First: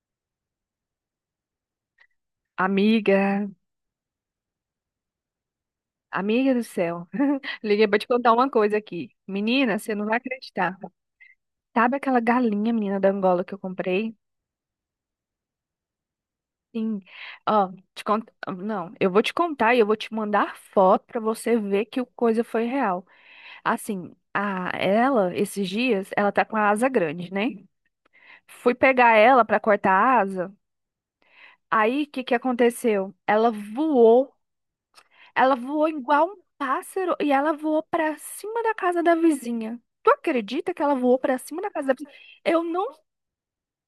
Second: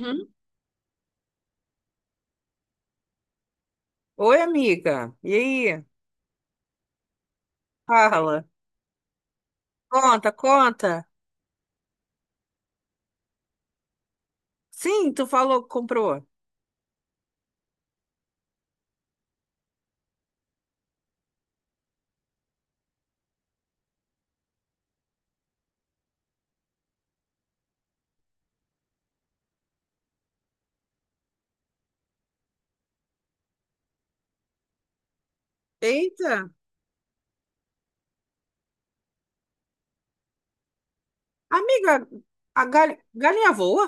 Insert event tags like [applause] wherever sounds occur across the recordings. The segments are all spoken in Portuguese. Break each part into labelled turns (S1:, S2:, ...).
S1: Hum?
S2: Amiga,
S1: Oi, amiga. E aí?
S2: amiga do céu, [laughs] liguei pra te contar
S1: Fala.
S2: uma coisa aqui. Menina, você não vai
S1: Conta,
S2: acreditar.
S1: conta.
S2: Sabe aquela galinha, menina da Angola que eu comprei?
S1: Sim, tu falou que comprou.
S2: Sim. Ó, te conto... Não, eu vou te contar e eu vou te mandar foto pra você ver que o coisa foi real. Assim, a ela, esses dias, ela tá com a asa grande, né? Fui pegar ela pra cortar a asa. Aí, o que que aconteceu? Ela voou. Ela voou igual um
S1: Eita.
S2: pássaro e ela voou pra cima da casa da vizinha. Tu acredita que ela voou pra cima da casa da
S1: Amiga,
S2: vizinha? Eu
S1: a
S2: não.
S1: galinha voa?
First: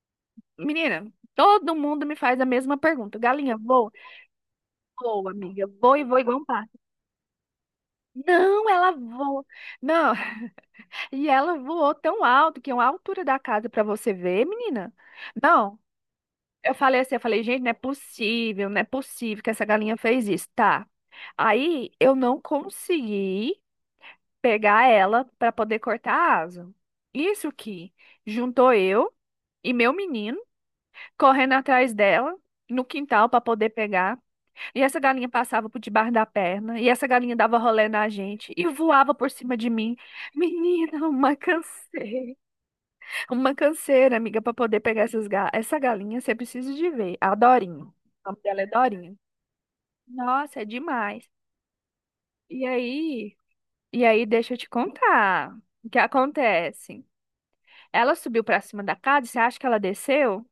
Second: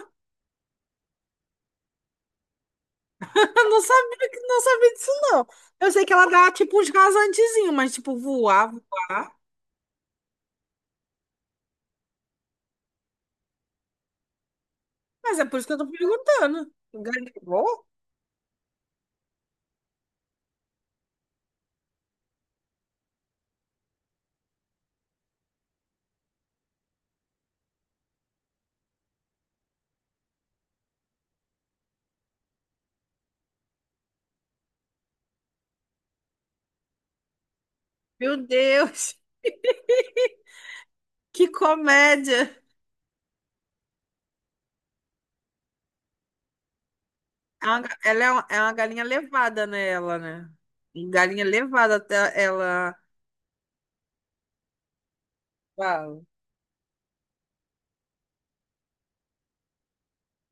S2: Menina, todo mundo me faz a mesma pergunta. Galinha,
S1: [laughs] Eu não
S2: voa?
S1: sabia, não sabia disso,
S2: Voa,
S1: não.
S2: amiga.
S1: Eu
S2: Voa e
S1: sei que
S2: voa
S1: ela
S2: igual um
S1: dá,
S2: pássaro.
S1: tipo, uns rasantezinhos, mas, tipo,
S2: Não,
S1: voar,
S2: ela
S1: voar.
S2: voa. Não, [laughs] e ela voou tão alto que é uma altura da casa pra você ver, menina.
S1: Mas é por isso que
S2: Não,
S1: eu tô perguntando.
S2: eu falei assim, eu
S1: Galinha
S2: falei, gente, não é
S1: voa?
S2: possível, não é possível que essa galinha fez isso. Tá. Aí eu não consegui pegar ela para poder cortar a asa. Isso que juntou eu e meu menino correndo atrás dela no quintal para poder pegar. E essa galinha passava por debaixo da perna, e essa galinha dava rolê na
S1: Meu
S2: gente e voava
S1: Deus,
S2: por cima de mim. Menina,
S1: [laughs] que comédia.
S2: uma canseira, amiga, para poder pegar essa galinha, você precisa de ver, a
S1: É uma
S2: Dorinha. O
S1: ga- Ela é
S2: nome
S1: uma, é
S2: dela é
S1: uma galinha
S2: Dorinha.
S1: levada, né, ela, né?
S2: Nossa, é demais.
S1: Galinha levada, até
S2: E
S1: ela...
S2: aí, e aí, deixa eu te contar o que
S1: ela
S2: acontece. Ela subiu pra cima da casa, você acha que ela desceu?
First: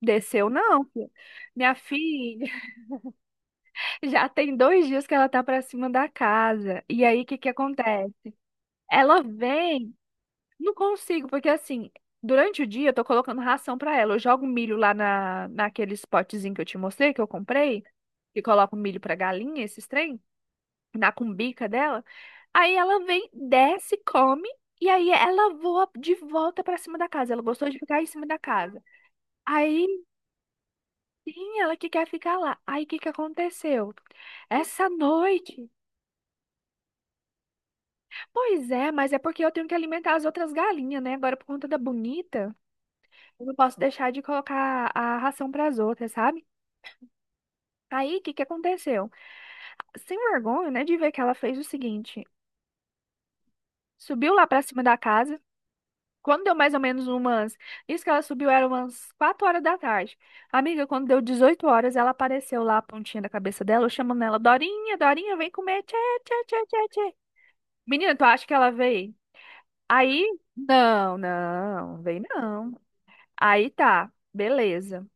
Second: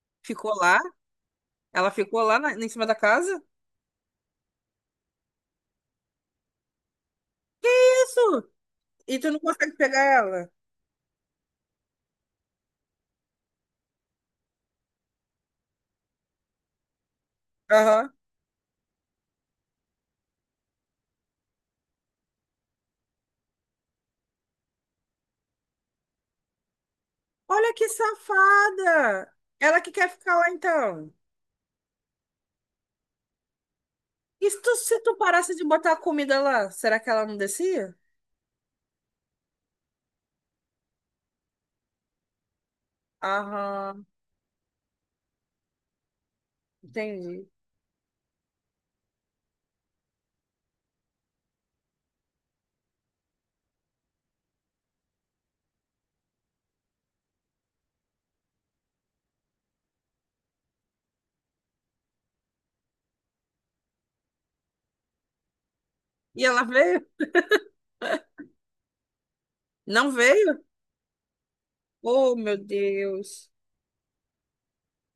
S2: Desceu
S1: ficou lá?
S2: não, filha. Minha
S1: Ela ficou lá
S2: filha,
S1: na, em cima da casa?
S2: [laughs] já tem 2 dias que ela tá pra cima da casa. E aí, o que que acontece?
S1: Isso! E
S2: Ela
S1: tu não consegue
S2: vem,
S1: pegar ela?
S2: não consigo, porque assim, durante o dia eu tô colocando ração pra ela. Eu jogo milho lá na, naqueles potezinho que eu te mostrei, que eu comprei,
S1: Aham.
S2: que coloco milho pra galinha, esses trem, na cumbica dela. Aí ela vem, desce, come, e aí ela voa de volta pra cima da casa. Ela gostou
S1: Olha
S2: de
S1: que
S2: ficar em cima da casa.
S1: safada! Ela
S2: Aí
S1: que quer ficar lá então.
S2: sim, ela que quer ficar lá. Aí o que que aconteceu?
S1: E se tu,
S2: Essa
S1: se tu parasse de
S2: noite.
S1: botar a comida lá, será que ela não descia?
S2: Pois é, mas é porque eu tenho que alimentar as outras galinhas, né? Agora, por conta da bonita, eu não posso
S1: Aham,
S2: deixar de colocar a ração para as outras, sabe?
S1: entendi.
S2: Aí o que que aconteceu? Sem vergonha, né, de ver que ela fez o seguinte: subiu lá para cima da casa. Quando deu mais ou menos umas. Isso que ela subiu era umas 4 horas da tarde. Amiga, quando deu 18 horas, ela apareceu lá a pontinha da cabeça dela, eu chamando ela: Dorinha, Dorinha, vem comer. Tchê, tchê,
S1: E ela
S2: tchê, tchê,
S1: veio?
S2: tchê. Menina, tu acha que ela veio?
S1: Não
S2: Aí,
S1: veio?
S2: não, não, vem
S1: Oh, meu
S2: não.
S1: Deus.
S2: Aí tá, beleza.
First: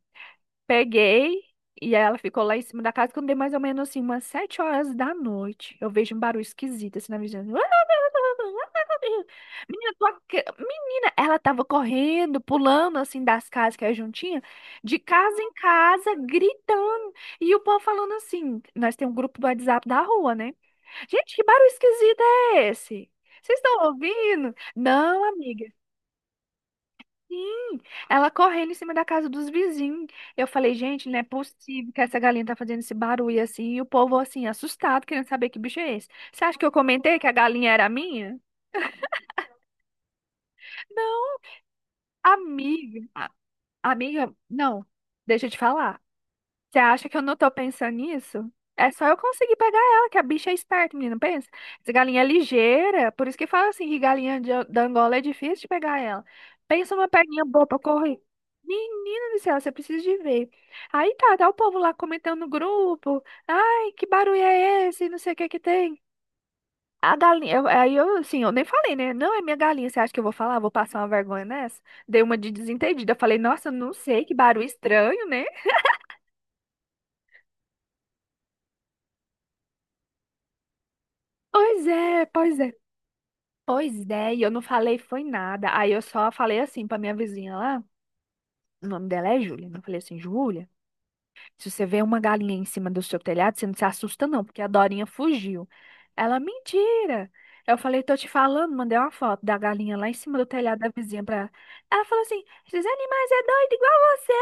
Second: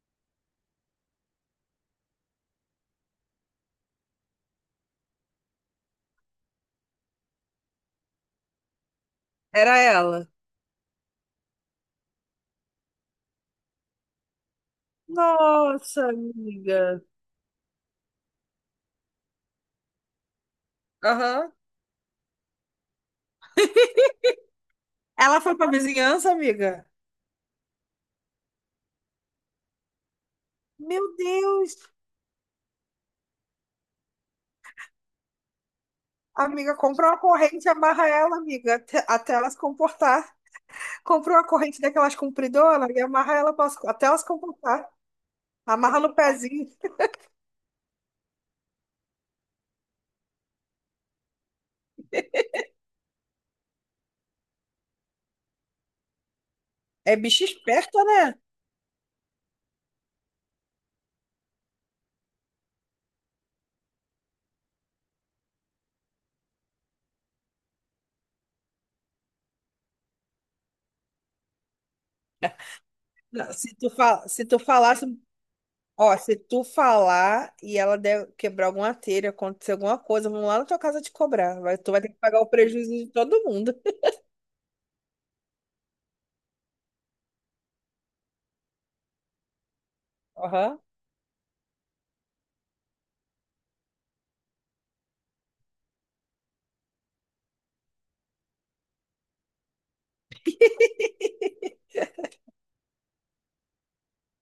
S2: Peguei e ela ficou lá em cima da casa quando deu mais ou menos assim, umas 7 horas da noite. Eu vejo um barulho esquisito assim na vizinhança. [laughs]
S1: Era
S2: Menina,
S1: ela.
S2: menina, ela tava correndo, pulando assim das casas que é juntinha, de casa em
S1: Nossa,
S2: casa,
S1: amiga.
S2: gritando. E o povo falando assim: nós temos um grupo do WhatsApp da rua, né? Gente, que
S1: Aham.
S2: barulho esquisito é esse? Vocês estão ouvindo? Não,
S1: Ela foi
S2: amiga.
S1: pra vizinhança, amiga?
S2: Sim, ela correndo em cima da casa dos vizinhos. Eu falei, gente,
S1: Meu
S2: não é
S1: Deus.
S2: possível que essa galinha tá fazendo esse barulho assim. E o povo, assim, assustado, querendo saber que bicho é esse. Você acha que eu
S1: Amiga, compra uma
S2: comentei que a
S1: corrente e
S2: galinha era
S1: amarra ela,
S2: minha?
S1: amiga, até ela se comportar. Comprou
S2: Não,
S1: uma corrente daquelas compridoras e
S2: amiga.
S1: amarra ela até elas
S2: Amiga, não.
S1: comportar.
S2: Deixa eu te falar.
S1: Amarra no pezinho.
S2: Você acha que eu não tô pensando nisso? É só eu conseguir pegar ela, que a bicha é esperta, menina, pensa. Essa galinha é ligeira, por isso que fala assim, que galinha da Angola é difícil de pegar ela. Pensa numa
S1: É bicho
S2: perninha boa pra
S1: esperto,
S2: correr.
S1: né?
S2: Menina do céu, você precisa de ver. Aí tá, tá o povo lá comentando no grupo. Ai, que barulho é esse? Não sei o que que tem. A galinha, aí eu, assim, eu nem falei, né? Não é minha galinha, você acha que eu vou falar? Vou passar uma vergonha nessa? Dei uma de desentendida. Eu falei,
S1: Não,
S2: nossa,
S1: se tu,
S2: não sei, que
S1: se tu
S2: barulho
S1: falasse.
S2: estranho, né?
S1: Ó, se tu falar e ela quebrar alguma telha, acontecer alguma coisa, vão lá na tua casa te cobrar.
S2: Pois
S1: Tu vai ter que
S2: é,
S1: pagar o
S2: pois é.
S1: prejuízo de todo mundo.
S2: Pois é, e eu não falei foi nada. Aí eu só falei assim pra minha vizinha lá, o nome dela é Júlia, né? Eu falei assim, Júlia,
S1: Aham.
S2: se você vê uma galinha em cima do seu telhado, você não se assusta não, porque a Dorinha fugiu. Ela, mentira. Eu falei, tô te falando, mandei uma foto da galinha lá em cima do telhado da vizinha pra ela. Ela falou assim, esses animais é doido igual você.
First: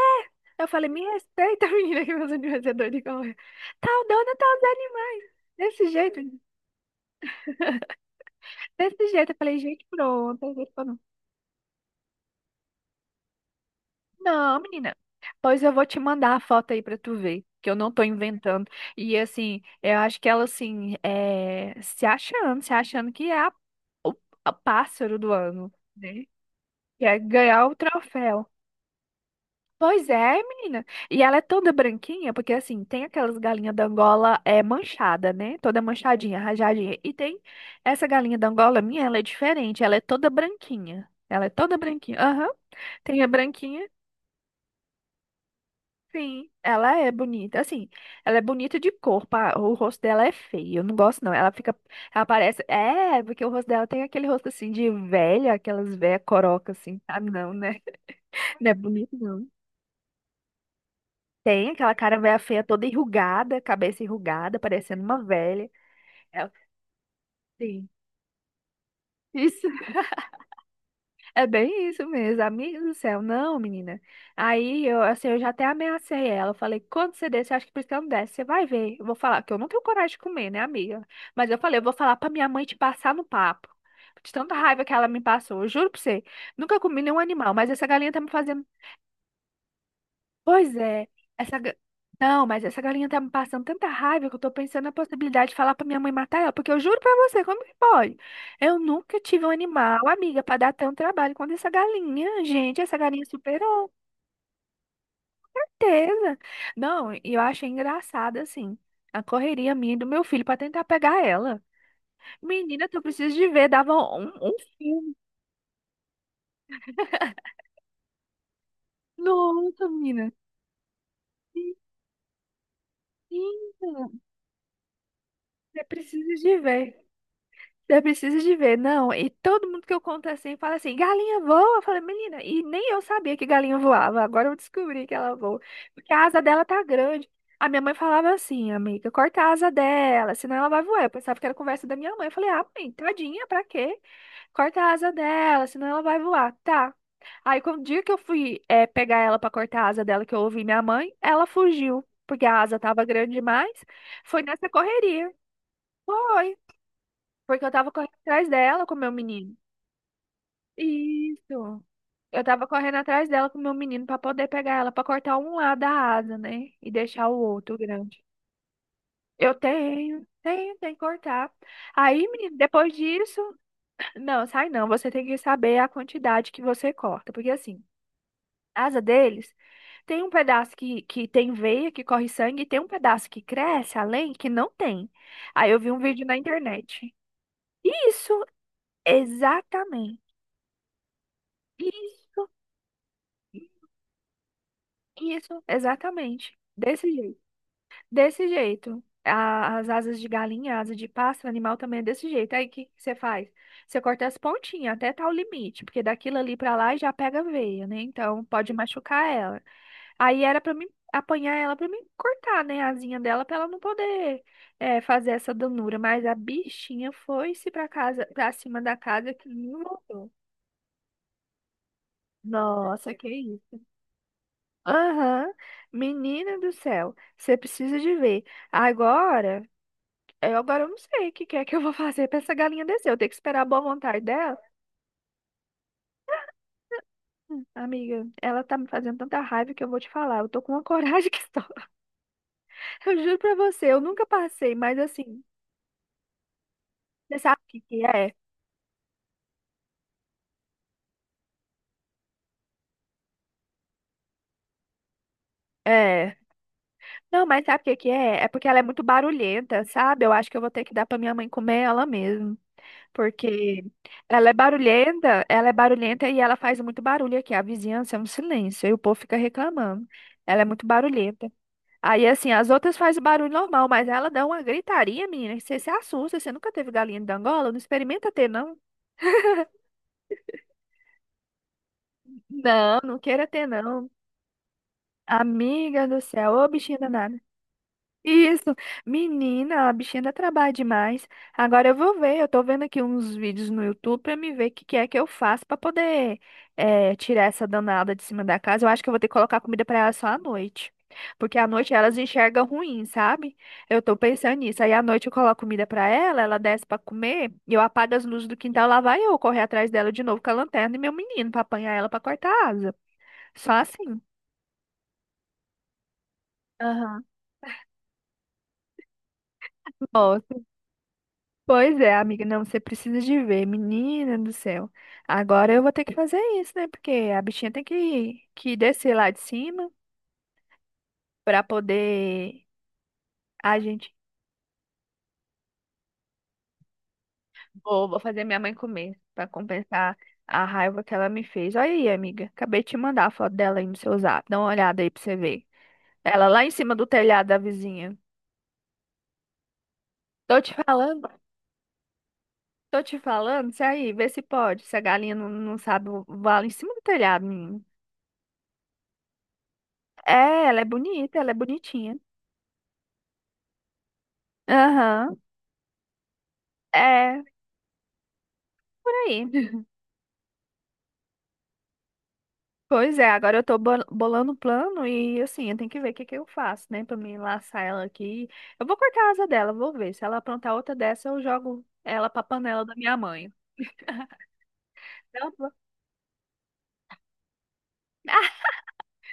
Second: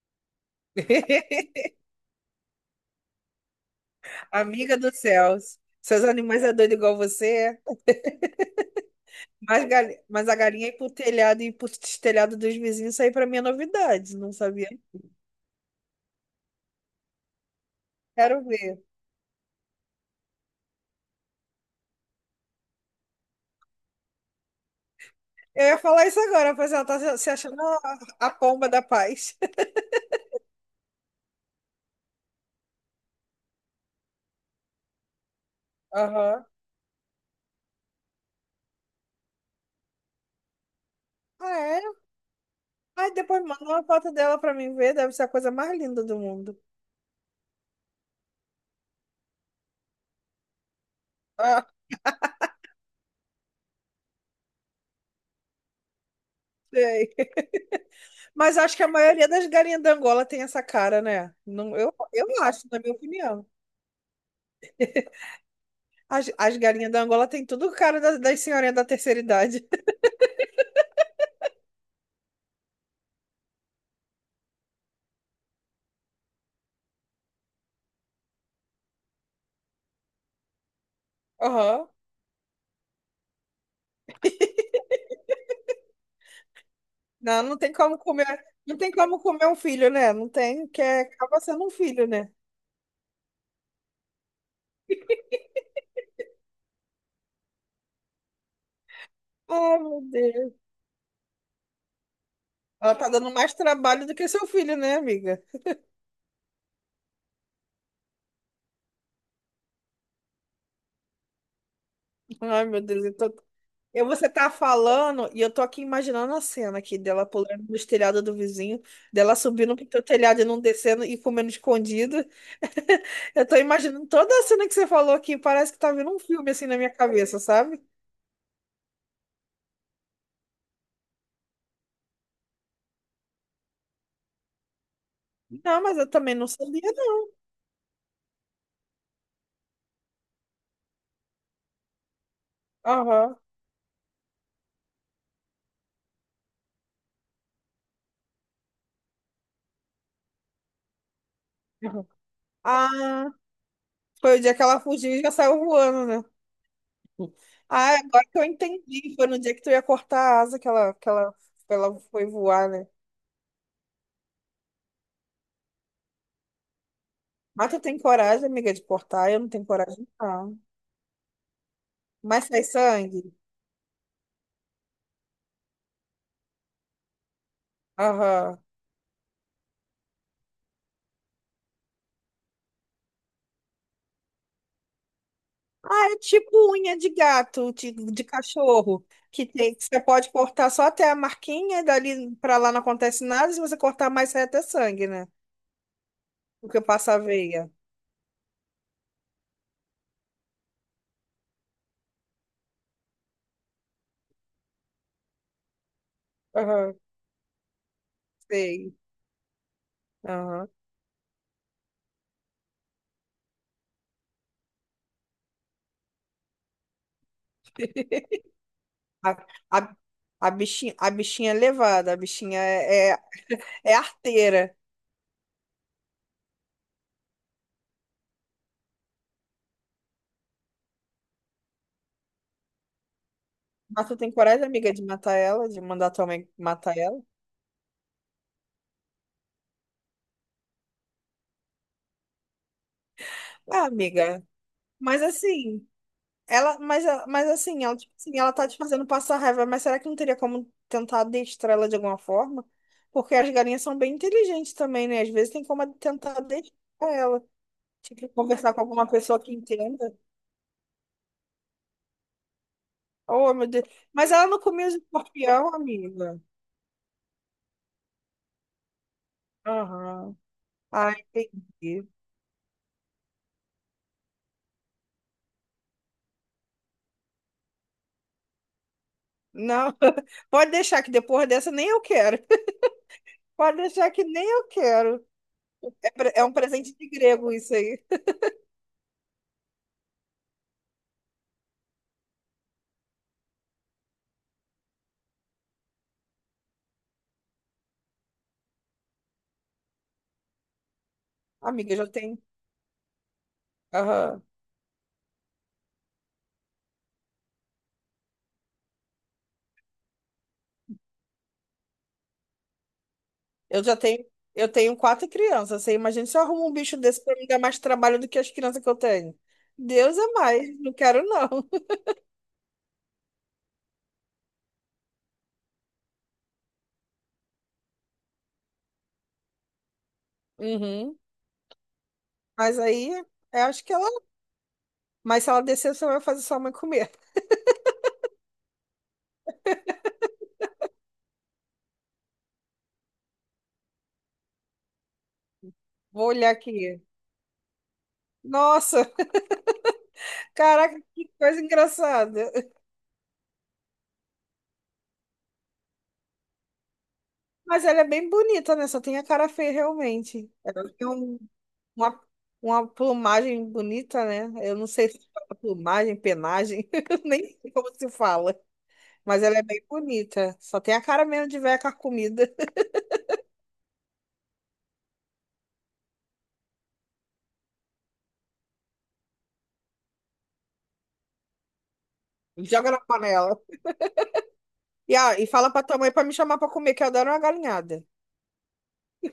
S2: Eu falei, me
S1: [laughs]
S2: respeita, [laughs] menina, que meus animais é doido igual eu. Tal dona, tal os
S1: Amiga do
S2: animais.
S1: céu.
S2: Desse
S1: Seus
S2: jeito,
S1: animais é doido igual você. É?
S2: [laughs] desse jeito. Eu falei,
S1: Mas,
S2: gente,
S1: mas a galinha ir pro
S2: pronto.
S1: telhado e ir pro telhado dos vizinhos, isso aí pra mim é novidade. Não
S2: Não,
S1: sabia.
S2: menina. Pois eu vou te mandar a foto aí pra tu ver, que eu não tô
S1: Quero
S2: inventando.
S1: ver.
S2: E assim, eu acho que ela assim, é, se achando, se achando que é o a pássaro do
S1: Eu
S2: ano,
S1: ia falar isso
S2: né?
S1: agora, pois ela
S2: Que
S1: tá
S2: é
S1: se achando
S2: ganhar o
S1: a
S2: troféu.
S1: pomba da paz. [laughs]
S2: Pois é, menina. E ela é toda branquinha, porque assim, tem aquelas galinhas da Angola é manchada, né? Toda manchadinha,
S1: Aham.
S2: rajadinha. E tem essa galinha da Angola minha, ela é diferente, ela é toda branquinha. Ela
S1: Ah,
S2: é toda
S1: é?
S2: branquinha. Aham.
S1: Aí
S2: Tem a
S1: depois manda uma
S2: branquinha.
S1: foto dela pra mim ver, deve ser a coisa mais linda do
S2: Sim,
S1: mundo. [laughs]
S2: ela é bonita. Assim, ela é bonita de corpo. O rosto dela é feio. Eu não gosto, não. Ela
S1: Ah,
S2: fica. Ela parece. É, porque o rosto dela tem aquele rosto assim de velha, aquelas velhas coroca assim.
S1: sei.
S2: Ah, não, né?
S1: Mas
S2: [laughs] Não é
S1: acho que a
S2: bonito,
S1: maioria das
S2: não.
S1: galinhas da Angola tem essa cara, né?
S2: Tem
S1: Não, eu,
S2: aquela cara
S1: eu
S2: velha feia
S1: acho, na
S2: toda
S1: minha opinião.
S2: enrugada, cabeça enrugada, parecendo uma velha.
S1: As,
S2: Ela,
S1: as galinhas da Angola tem tudo
S2: sim.
S1: cara das senhorinhas da terceira idade.
S2: [laughs]
S1: [laughs]
S2: É bem isso mesmo, amiga do céu. Não, menina. Aí eu, assim, eu já até ameacei ela. Eu falei, quando você desce, eu acho que por isso que ela não desce, você vai ver. Eu vou falar, que eu não tenho coragem de comer, né, amiga? Mas eu falei, eu
S1: Aham.
S2: vou falar pra minha mãe te passar no papo. De tanta raiva que ela me passou. Eu juro pra você. Nunca comi nenhum
S1: Não,
S2: animal,
S1: não
S2: mas
S1: tem
S2: essa
S1: como
S2: galinha tá me
S1: comer,
S2: fazendo...
S1: não tem como comer um filho, né? Não tem,
S2: Pois é,
S1: acaba
S2: essa.
S1: sendo um
S2: ga-
S1: filho, né?
S2: não, mas essa galinha tá me passando tanta raiva que eu tô pensando na possibilidade de falar pra minha mãe matar ela, porque eu juro pra você, como que pode? Eu nunca tive um
S1: Ai,
S2: animal,
S1: meu
S2: amiga, pra
S1: Deus.
S2: dar tanto trabalho quanto essa galinha. Gente,
S1: Ela
S2: essa
S1: tá
S2: galinha
S1: dando mais
S2: superou,
S1: trabalho do que seu filho, né, amiga?
S2: com certeza. Não, e eu achei engraçado, assim, a correria minha e do meu filho pra tentar pegar ela.
S1: Ai, meu
S2: Menina, tu
S1: Deus, eu
S2: precisa
S1: tô...
S2: de ver, dava um,
S1: você tá
S2: um filme.
S1: falando e eu tô aqui imaginando a cena aqui dela pulando no telhado do vizinho, dela subindo pro
S2: Nossa,
S1: teu
S2: menina.
S1: telhado e não descendo e comendo escondido. [laughs] Eu tô imaginando
S2: Menina,
S1: toda a cena que você falou aqui, parece que
S2: você
S1: tá vendo um
S2: precisa
S1: filme
S2: de
S1: assim na minha
S2: ver.
S1: cabeça, sabe?
S2: Eu precisa de ver, não. E todo mundo que eu conto assim fala assim: galinha voa. Eu falei, menina, e nem eu sabia que galinha voava. Agora eu descobri que ela voa.
S1: Não, mas eu
S2: Porque a
S1: também
S2: asa
S1: não
S2: dela
S1: sabia,
S2: tá
S1: não.
S2: grande. A minha mãe falava assim, amiga, corta a asa dela, senão ela vai voar. Eu pensava que era conversa da minha mãe. Eu falei, ah, mãe,
S1: Aham.
S2: tadinha, pra quê? Corta a asa dela, senão ela vai voar. Tá. Aí, quando o dia que eu fui pegar ela pra cortar a asa dela, que eu ouvi minha mãe, ela fugiu,
S1: Aham.
S2: porque a asa tava
S1: Ah,
S2: grande demais.
S1: foi o
S2: Foi
S1: dia que
S2: nessa
S1: ela fugiu e já
S2: correria.
S1: saiu voando, né?
S2: Foi. Porque eu tava
S1: Ah,
S2: correndo
S1: agora que eu
S2: atrás dela com o meu
S1: entendi, foi no dia
S2: menino.
S1: que tu ia cortar a asa que ela, que ela, que
S2: Isso.
S1: ela foi
S2: Eu tava
S1: voar, né?
S2: correndo atrás dela com o meu menino pra poder pegar ela, pra cortar um lado da asa, né? E deixar o
S1: Mas
S2: outro
S1: tu tem
S2: grande.
S1: coragem, amiga, de cortar? Eu não
S2: Eu
S1: tenho coragem,
S2: tenho,
S1: não.
S2: tenho, tem que cortar. Aí,
S1: Mas
S2: menino,
S1: sai
S2: depois
S1: sangue?
S2: disso, não, sai não. Você tem que saber a quantidade que você corta. Porque assim,
S1: Aham.
S2: a asa deles tem um pedaço que tem veia, que corre sangue, e tem um pedaço que cresce além, que não tem. Aí eu vi um
S1: Ah, é
S2: vídeo na
S1: tipo unha de
S2: internet.
S1: gato, de
S2: Isso,
S1: cachorro, que você
S2: exatamente.
S1: pode cortar só até a marquinha, e dali
S2: Isso.
S1: pra lá não acontece nada, se você cortar mais sai até sangue, né?
S2: Isso, exatamente.
S1: Porque
S2: Desse
S1: passa a
S2: jeito.
S1: veia.
S2: Desse jeito. As asas de galinha, asa de pássaro, animal também é desse jeito. Aí o que que você faz? Você corta as pontinhas até tal limite, porque daquilo ali pra lá
S1: Aham,
S2: já pega veia, né? Então pode
S1: sei.
S2: machucar ela. Aí era
S1: Aham.
S2: pra mim apanhar ela pra mim cortar, né, a asinha dela pra ela não poder, é, fazer essa danura. Mas a bichinha foi-se pra casa, pra cima da
S1: [laughs] A,
S2: casa que não
S1: a,
S2: voltou.
S1: a bichinha é levada, a bichinha é,
S2: Nossa,
S1: é,
S2: que...
S1: [laughs] é arteira.
S2: Aham. Menina do céu, você precisa de ver. Agora, agora eu não sei o que que é que eu vou [laughs] fazer pra essa galinha descer. Eu tenho que esperar a boa
S1: Mas tu
S2: vontade
S1: tem
S2: dela.
S1: coragem, amiga, de matar ela, de mandar tua mãe matar ela?
S2: Amiga, ela tá me fazendo tanta raiva que eu vou te falar. Eu tô com uma [laughs] coragem que só. [laughs] Eu juro pra você,
S1: Ah,
S2: eu nunca
S1: amiga.
S2: passei, mas
S1: Mas
S2: assim,
S1: assim, ela, mas, eh,
S2: você
S1: mas
S2: sabe o que
S1: assim, ela,
S2: que
S1: tipo
S2: é?
S1: assim, ela tá te fazendo passar raiva, mas será que não teria como tentar adestrar ela de alguma forma? Porque as galinhas são bem inteligentes também, né? Às vezes tem como
S2: É.
S1: tentar adestrar ela.
S2: Não, mas sabe o que que
S1: Tipo,
S2: é? É porque
S1: conversar
S2: ela é
S1: com
S2: muito
S1: alguma pessoa que
S2: barulhenta,
S1: entenda.
S2: sabe? Eu acho que eu vou ter que dar pra minha mãe comer ela mesmo.
S1: Oh, meu
S2: Porque
S1: Deus. Mas ela não comia os
S2: ela é
S1: escorpião,
S2: barulhenta e
S1: amiga.
S2: ela faz muito barulho aqui. A vizinhança é um silêncio e o povo fica reclamando.
S1: Aham.
S2: Ela é muito
S1: Ah,
S2: barulhenta.
S1: entendi.
S2: Aí, assim, as outras fazem barulho normal, mas ela dá uma gritaria, menina, que você se assusta. Você nunca teve galinha de Angola? Não experimenta ter, não?
S1: Não, [laughs] pode deixar que depois dessa nem eu quero. [laughs]
S2: Não, não queira ter,
S1: Pode
S2: não.
S1: deixar que nem eu quero.
S2: Amiga
S1: É,
S2: do
S1: é um
S2: céu, ô
S1: presente
S2: bichinha
S1: de
S2: danada.
S1: grego isso aí.
S2: Isso, menina, a bichinha dá trabalho demais. Agora eu vou ver, eu tô vendo aqui uns vídeos no YouTube pra me ver o que que é que eu faço pra poder tirar essa danada de cima da casa. Eu acho que eu vou ter que colocar comida pra ela só à noite, porque à noite
S1: Amiga, já
S2: elas
S1: tem.
S2: enxergam ruim, sabe? Eu tô
S1: Aham.
S2: pensando nisso. Aí à noite eu coloco comida pra ela, ela desce pra comer, e eu apago as luzes do quintal, lá vai eu correr atrás dela de novo com a lanterna e meu menino pra apanhar ela pra cortar a asa. Só
S1: Eu já
S2: assim.
S1: tenho, eu tenho quatro crianças. Você imagina se eu arrumo um bicho desse
S2: Aham.
S1: pra me dar mais trabalho do que as crianças que eu tenho. Deus é
S2: Gosto.
S1: mais, não quero não. [laughs]
S2: Pois é, amiga, não, você precisa de ver, menina do céu. Agora eu vou ter que fazer isso, né? Porque a bichinha tem que descer lá de cima
S1: Uhum.
S2: para poder
S1: Mas aí, eu
S2: a
S1: acho que ela.
S2: gente.
S1: Mas se ela descer, você vai fazer sua mãe comer.
S2: Vou, vou fazer minha mãe comer para compensar a raiva que ela me fez. Olha aí, amiga, acabei de te mandar a foto dela aí no seu zap. Dá uma olhada aí pra você ver.
S1: Vou
S2: Ela
S1: olhar
S2: lá em cima
S1: aqui.
S2: do telhado da vizinha.
S1: Nossa, [laughs]
S2: Tô te
S1: caraca,
S2: falando,
S1: que coisa engraçada.
S2: tô te falando, se aí, vê se pode. Se a galinha não, não sabe voar lá em cima do telhado, menino.
S1: Mas ela é bem bonita, né? Só tem a cara feia, realmente.
S2: É, ela é
S1: Ela tem
S2: bonita, ela é bonitinha.
S1: uma, uma plumagem bonita, né? Eu não sei se
S2: Aham.
S1: fala plumagem, penagem, [laughs]
S2: É,
S1: nem sei como se fala.
S2: por
S1: Mas
S2: aí.
S1: ela é bem
S2: [laughs]
S1: bonita. Só tem a cara mesmo de velha carcomida. [laughs]
S2: Pois é, agora eu tô bolando um plano e assim, eu tenho que ver o que que eu faço, né? Pra me laçar ela aqui. Eu vou cortar a asa dela, vou ver. Se ela aprontar outra dessa, eu jogo ela pra panela
S1: Joga
S2: da
S1: na
S2: minha mãe.
S1: panela. E, ah, e
S2: Não, pô.
S1: fala pra tua mãe pra me chamar pra comer, que eu adoro uma galinhada.
S2: [laughs]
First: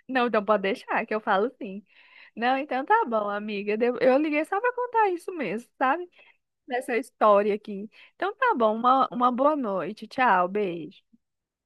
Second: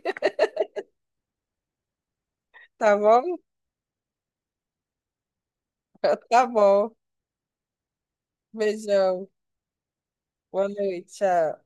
S2: Não, então pode deixar, que eu falo sim. Não, então
S1: Tá
S2: tá bom,
S1: bom?
S2: amiga. Eu liguei só pra contar isso mesmo, sabe?
S1: [laughs] Tá bom.
S2: Dessa história aqui. Então tá bom, uma,
S1: Beijão.
S2: uma boa noite. Tchau,
S1: Boa noite.
S2: beijo.
S1: Tchau.